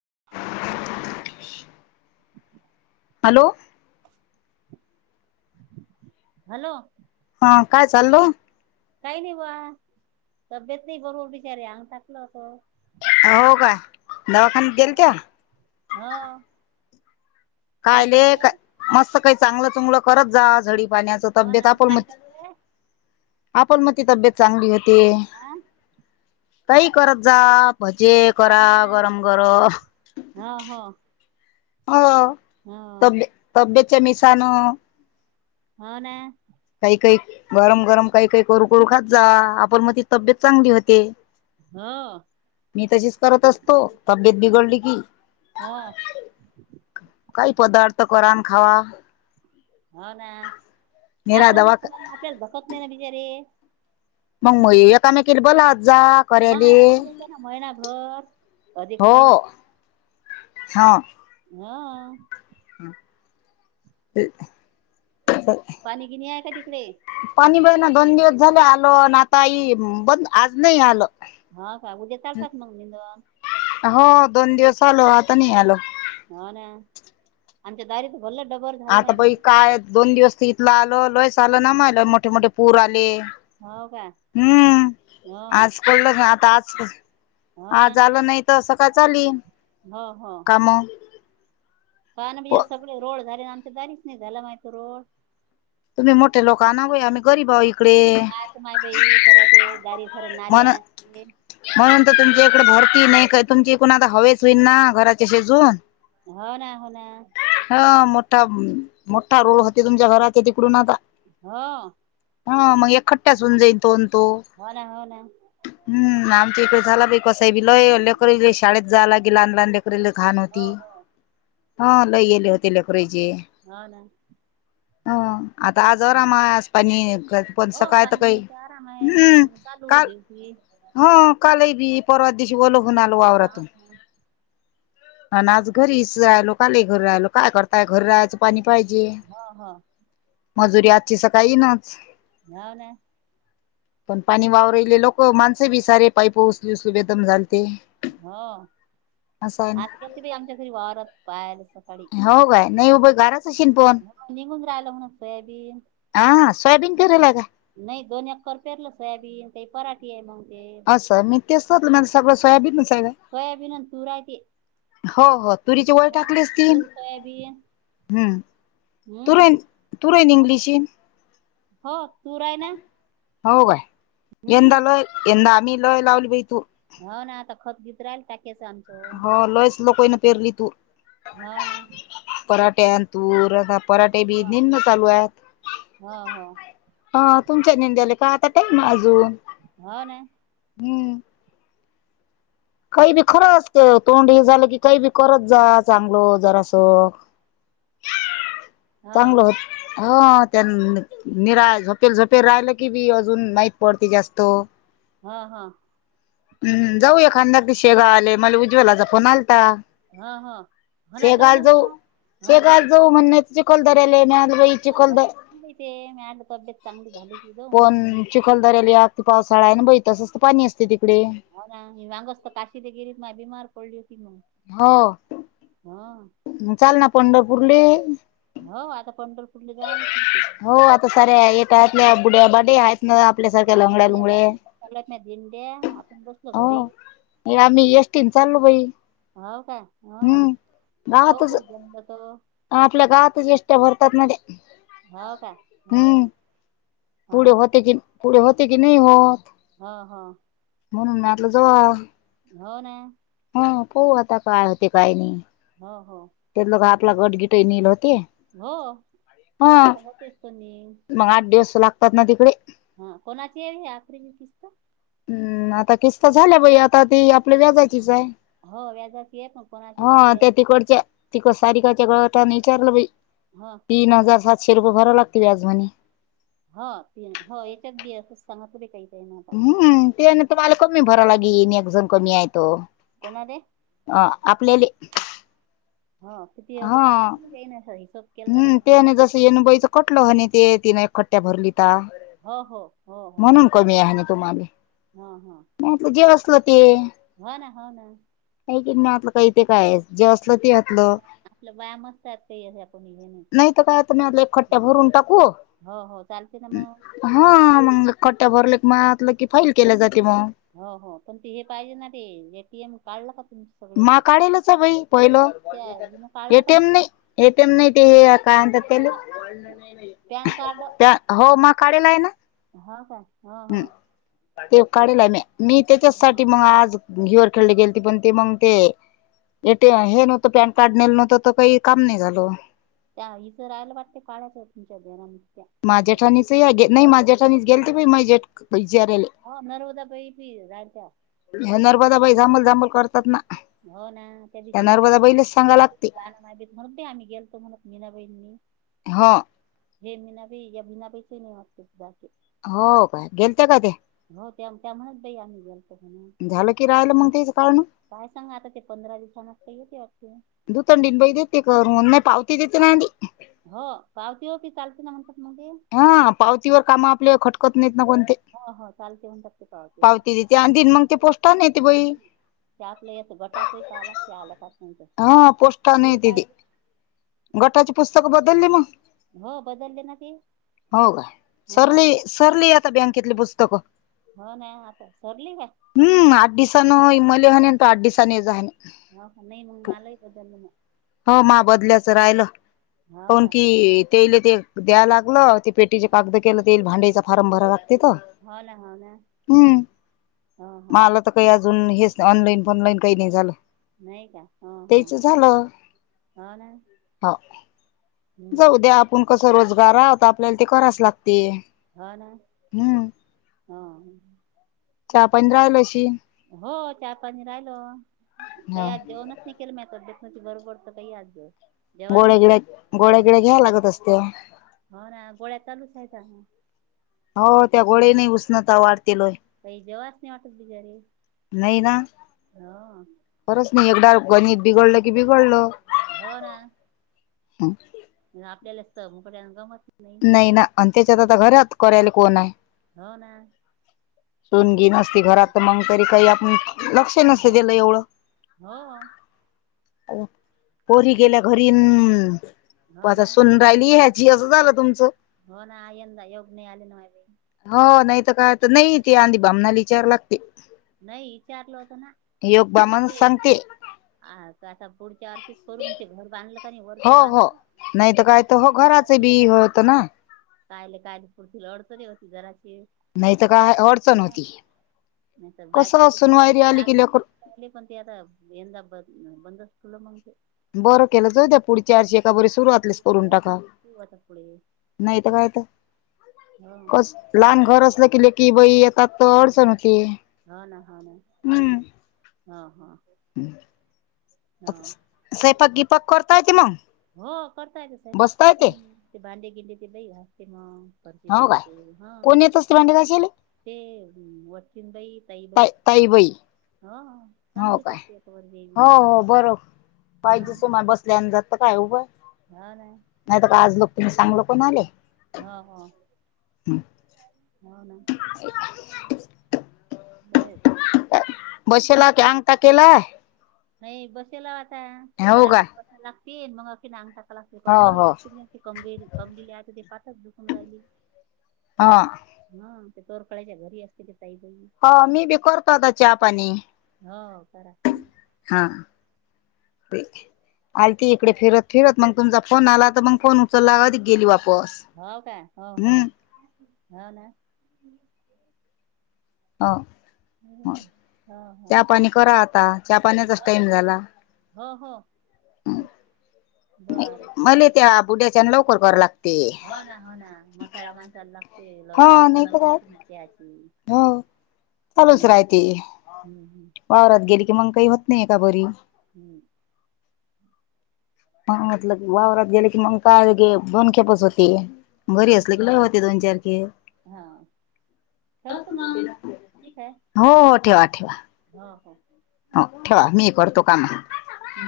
[unintelligible] Hello hello हा काय चालल काही नाही बा तब्येत नाही बरोबर बिचारी अग टाकल होत हो का दावाखान जलच्यां हो काय कायले चालू का आहे मस्त काही चांगलं चुगलं करत जा झडी पाण्याच हो तब्येत ना आप म काय चालू आहे आपण मग त तब्येत चांगली होती हा काही करत जा भजे करा गरम गरम हं, हं. हो तब तब्येतच्या मिशान. हो ना. काही काही गरम गरम काही काही करू करू खात जा. आपण मग ती तब्येत चांगली होते. हो मी तशीच करत असतो तब्येत बिघडली की [unintelligible] काही पदार्थ कन खावा होा ना निरा आपणच दवा आपल्याला भधकत नाही ना बिचारीे मग मग ये म बला होता म प येत ना महिना घर अधिक हो महिना हा हा हम ते पाणी गिणी आहे का तिकडे पाणी बाई दोन दिवस झाले आलो आणि आता आई बंद आज नाही आलं हा का उद्या चालतात मग निंदवन हो दोन दिवस आचालो आता नाही आलो हो ना आमच्या दारीच आता बाई काय दोन दिवस तर इथलं आलो. लयस आलं ना मलं मोठे मोठे पूर आले. हो का हम्म हो आज कोल ना आता आज हा झालं नाही तर असं काय चाली. हं, हं. काम हा ना [unintelligible] सगळीकडे रोड झाले आमच्या दारीचं नाही झाला माय तो रोड. तुम्ही मोठे लोक आणा बाई आम्ही गरीब आहो इकडे काय त माय बाई खरं ते दारी खर म्हण नाल्या [unintelligible] म्हणून तुमच्या इकडे भरती नाही का तुमचे तिकुण आता हवेच होईल ना घराचे शेजून. हो ना हो ना. हा मोठा मोठा रोड होते तुमच्या घराच्या तिकडून आता. हो. हा मग एकखट्ट्याच हून जाईन तो तो. हो ना हो ना हम्म आम इकडे झाला बाई कसाय बी लय लेकराले शाळेत जा लागे लहान लहान लेक [unintelligible] घाण होती हो हो हा लय हेले होते लेकरायचे. हो ना हं. आता हम्म. आजारामास पाणी [unintelligible] पण हो सकाळत पाणी काही. यायचा आराम आहे हम्म नाहीतर मग चालू काल ड्युटी. हो कालय बी. परवा दिवशी ओले होऊन आलो हो वावरातून ना आणि आज घरीच राहिलो काले घरी राहिलो काय करताय घरी राहायचं पाणी पाहिजे हं, हं. मजुरी आजची सकाळी नाच. हो ना. पण पाणी वावरले लोक माणसे बी सारे पाईप उचलू उचलू बेदम झाली. हम्म असं आहे आज ना कती बि आमच्या घरी वावरात [unintelligible] हो बाय नाही वो बाई गार निघून राहिलं म्हणे सोयाबीन. हा सोयाबीन करेल हा काय? नाही दोन एक कर पेरलं सोयाबीन काही पराठी आहे मग. ते असं बाकी मी तेस तर म्हटलं [unintelligible] सगळ सोयाबीनच हाय व्हय. सोयाबीन आणि तूर आहे ते. हो हो तुरीची वळ हा टाकली असती. तूर सोयाबीन हम्म. हम्म. तुरई, तुरई निदलीशी. हो तूर हाय ना? हो का हम्म यंदा लय यंदा आम्ही लय लावली बाई तूर. हो ना आता खतगीत राहिल टाकेच आमचं. लोकांनी पेरली तूर हो ना ते अन तूर अन पराठे बी निंदन चालू आहे हो हो [unintelligible] तुमच्या निंद्याला काय आता टाईम हाय अजून. हो ना हम्म. काही बी खरं असत तोंड हे झालं की काही बी करत जा चांगल जरास. [inaudible] चांगलं होत. हो त्यां निरा झोपेल झोपेल राहिलं की बी अजून माहीत पडते जास्त. हा, हा. हम् जाऊ एखाद्या [unintelligible] शेगांवले मला उज्वला चा फोन आल हो हो हो ना शेगांवला ना जाऊ मग शेगांवला जाऊ म्हणे [unintelligible] चिखलदऱ्यात [unintelligible] ते म्या म्हटलं तब्येत चांगली झाली की जाऊ म्हटलं मग. किती पावसाळ्या हाय बाई तसंच पाणी असतं तिक हो ना मी मागेच तर काशीला गेली होती तर बिमार पडली होती. हो हो चाल ना पंढरपूरले हो आता पंढरपुरले जायले पुरते आता साऱ्या हो ना येटातल्या बुढ्याबाढा पण आहे काय म्हणतो एका मागु माग चालल्याना दिंड्या आपण बसलो घरीच हो आम्ही एस टी न चाललो बाई हो का हो हम्म गावातच हो जमलं तर आपल्या गावातच एस टी भरतात त्या हो का हो हो हम्म हो पुढे ना होते की पुढे होते होते की नाही होत हो हो म्हणून म्हटलं जावा हो ना हा हो आता काय होते काही नाही हा हो [unintelligible] ते हो हा आता होतेच तो निम मग आठ दिवस लागतात ना तिकडे कोणाची हे आखरी किस्त हम्म आता किस्त झाल्या बाई आता ती आपल्या व्याजाचीच आहे. हो व्याजाची ये पण कोणाशी व्याची तारीखाच्या गटाने विचारलं ह तीन हजार सातशे रुपये भरा लागते व्याज म्हणे. हा तीन ह याच्यात ब असच सांगा तु रे काही त्यानं आता हम्म त्यान तम्हाला कमी भरायला गेन एक जण कमी आहे तो कोणाले ह आपल्याले [unintelligible] हम् तेने जसं येनुबाईचं कटल ह आणि ते तिने एकखट््ट्या भरली हो हो हो हो म्हणून कमी आहे ना तुम्हाला हा हा होते हो ना हो ना ी नाही आपलं काही ते काय जे असलं ते घातलं आपलं बाया मस्त आहेत का का नाहीत काय आता मी आला एक खट््ट्या भरून टाकू हो हो चालते ना मग हा मग कट्ट्या भरले म्हातलं की फाइल केल्या जाते मग हो हो पण ते हे पाहिजे ना ते एटीएम काढलं. तुमचं सगळं मा इथं काढलच बाई पहिलं. त्या हिनं काढलं का एटीएम नाही एटीएम नाही ते हे काय म्हणतात म्हण त्या पॅन कार्ड त्या हो मग काढला आहे ना. हा काय हा हा. काढला आहे मी मी त्याच्याचसाठी हा मग आज गेलेती पण ते मग ते एटी हे नव्हतं पॅन कार्ड नेल नव्हतं त काही काम नाही झाल त्या हचं राहायला वाटते काढयच तुमच्या बरा माझ्या ठाणीच नाही माझ्या ठाणीच गेल ते माझ्या हो नर्मदाबाई बी राहिलत्या विचार्याले हणार बाई जांभल जांभल करतात ना हो ना त्या दिशी म्हटलं नर्मदाबाईलाच सांगा लागते जाण नाहीेत म्हणत ब आम्ही गेलतो म्हणत मीनाबाईंनी हो [unintelligible] हो काय गेलते का ते? हो त्या त्या म्हणून तर यांनी त झालं की राहिलं मग तेच काढणं काय सांग आता ते पंधरा दिवसनात येत वाटत दुथंडीन बाई देते कर नाही पावती देते नाधी हो पावती हो की चालती ना म्हणतात मग ते हा पावतीवर काम आपल्या खटकत नाही न कोणते हो हो चालते म्हणतात ते पावतीवर पावती तिथे आणि तन मग ते पोस्टान येते बाई. ते आपलं याच गटाचय का आला ते आलं का काय? हा पोस्टाने येते ते गटाची पुस्तक बदलली मग हो बदलले ना ते हो का हा सरली सरली आता बँकेतली पुस्तकं. हो ना आता सरली का न इ मल हनी अंत आठ दिससानी यज हाननी. [unintelligible] हो मा बदल्याचं राहिलं हो पण का की ते ते द्याय लागलं ते पेटीचे कागद केलं तेईल भांडीचा फार्म भरा ला हो ना हो ना ् हो हो म तर काही अजून ऑनलाईन पॉनलाईन काही नाही झालं. नाही का हा हा त्याच झालं ह ना. हो हम्म जाऊ द्या आपण कसं रोजगार आहोत आपल्याला ते कराच लागत. हो ना ह. चहा पंधराल अशी हो चार पाणी राहिल काही ह आज जेवणच नि केेल मत म्ह बरोबर तर काही आज जास गोळ्या गिड्या गोळ्यागिड्या घ्या लागत असत्या. होा ना गोळ्या चालूच आहे का? हो त्या घोडे्या नाही उषणता वाटते. काही जेव्हाच नाही वाटत बिचारी नाही ना हा. खरंच नाही एकदा गणित बिघडलं कि बिघडलं. हो ना. हा. आपल्यालाचत मोक गमत. नाही ना आणि त्याच्यात आता घरात करायला कोण आहे. हो ना. सोणगी नसती घरात मग तरी काही आपण लक्ष नसे हो त्याला एवढं. हो पोरी गेल्या घरी हो आता ना सुन राहिली ह्याचीी असं झालं. तुमचं हो ना यंदा येऊग नाही आले ना माी हो नाही तर काय नाही तेी आंधी भामनालीिचार लागते. नाही विचारलो होत. योग बामाण सांगते. आ आता पुढच्या वर्षीच करून ते घर बांधलं. का नाही हो वरचं बांध हो नाही तर काय तर हो घराच जराशी का बी हो आता होतं ना. कायले काय पुढती लडतरी होती जरा नाही तर काय अडचण होती. बाट कसं सून वायरी आली की लेकर पण ते आता यंदा ब बंदुलं मग बरं केलं जाऊ द. पुढच्या आर्शी एका बरी सुरूातलीस करून टाका ठेऊ आता पुढे नाहीत काय तर हो कस लहान घर असलं किले की बाई आता अडचण हो. हा ना हा ना हा हा. स्वपाक दीपक करता येत मग हो करता येत साहेपाक बसता करत येते मग ते भांडे गिंडे ते बाही घासते मग घरचे हो काय पुसते. हा कोण येत असते भांडे कशले ते वचनबाई तईबाई ताई ताईबाई हो हो चांगली काय करत य वर ये. हो हो बरं पाहिजे सुमार बसल्यान जात काय उभा हो ना नाहीत का आज लोक तनी चांगलं कोण आले. हो हो हो ना. नाही. बसेला क अंग टा केला. नाही बसेल आता काय घराबार कसाय लागतील मग अखेनगतात. हो कंबरच हो कब कंबली आहे ते पाचच दुखून राहिली. ह हा ते तोरकळा्याच्या घरी असते. ताई बाई हो मी बी करतो होता चहा पाणी हो कराच ब. आली ती इकडे फिरत फिरत मग तुमचा फोन आला तर मग फोन उचलला कधी गेली वापर. हो का हो हो हो ना हा हम्म. हो हो चहा पाणी करा आता चहा पाण्याचाच हो टाइम झाला हो हो बर मले त्या बुढ्याच्या लवकर करां लागत. हो ना हो ना मथऱ्या माणसाला लागते हा लवकर नाही चला तर काय बघते त्याची. हो चालूच हम्म राहते हम्म हम्म वावरात गेली की मग काही होत नाही का बरी. हम्म. म म्हलं वावरात गेले की मग काय गे बनखेपच होती. घरी असली किला होते दोन चारखे ठवत म ठीकय हो हो ठेवा ठेवा हा ह. हो ठेवा मी करतो कामा हम्म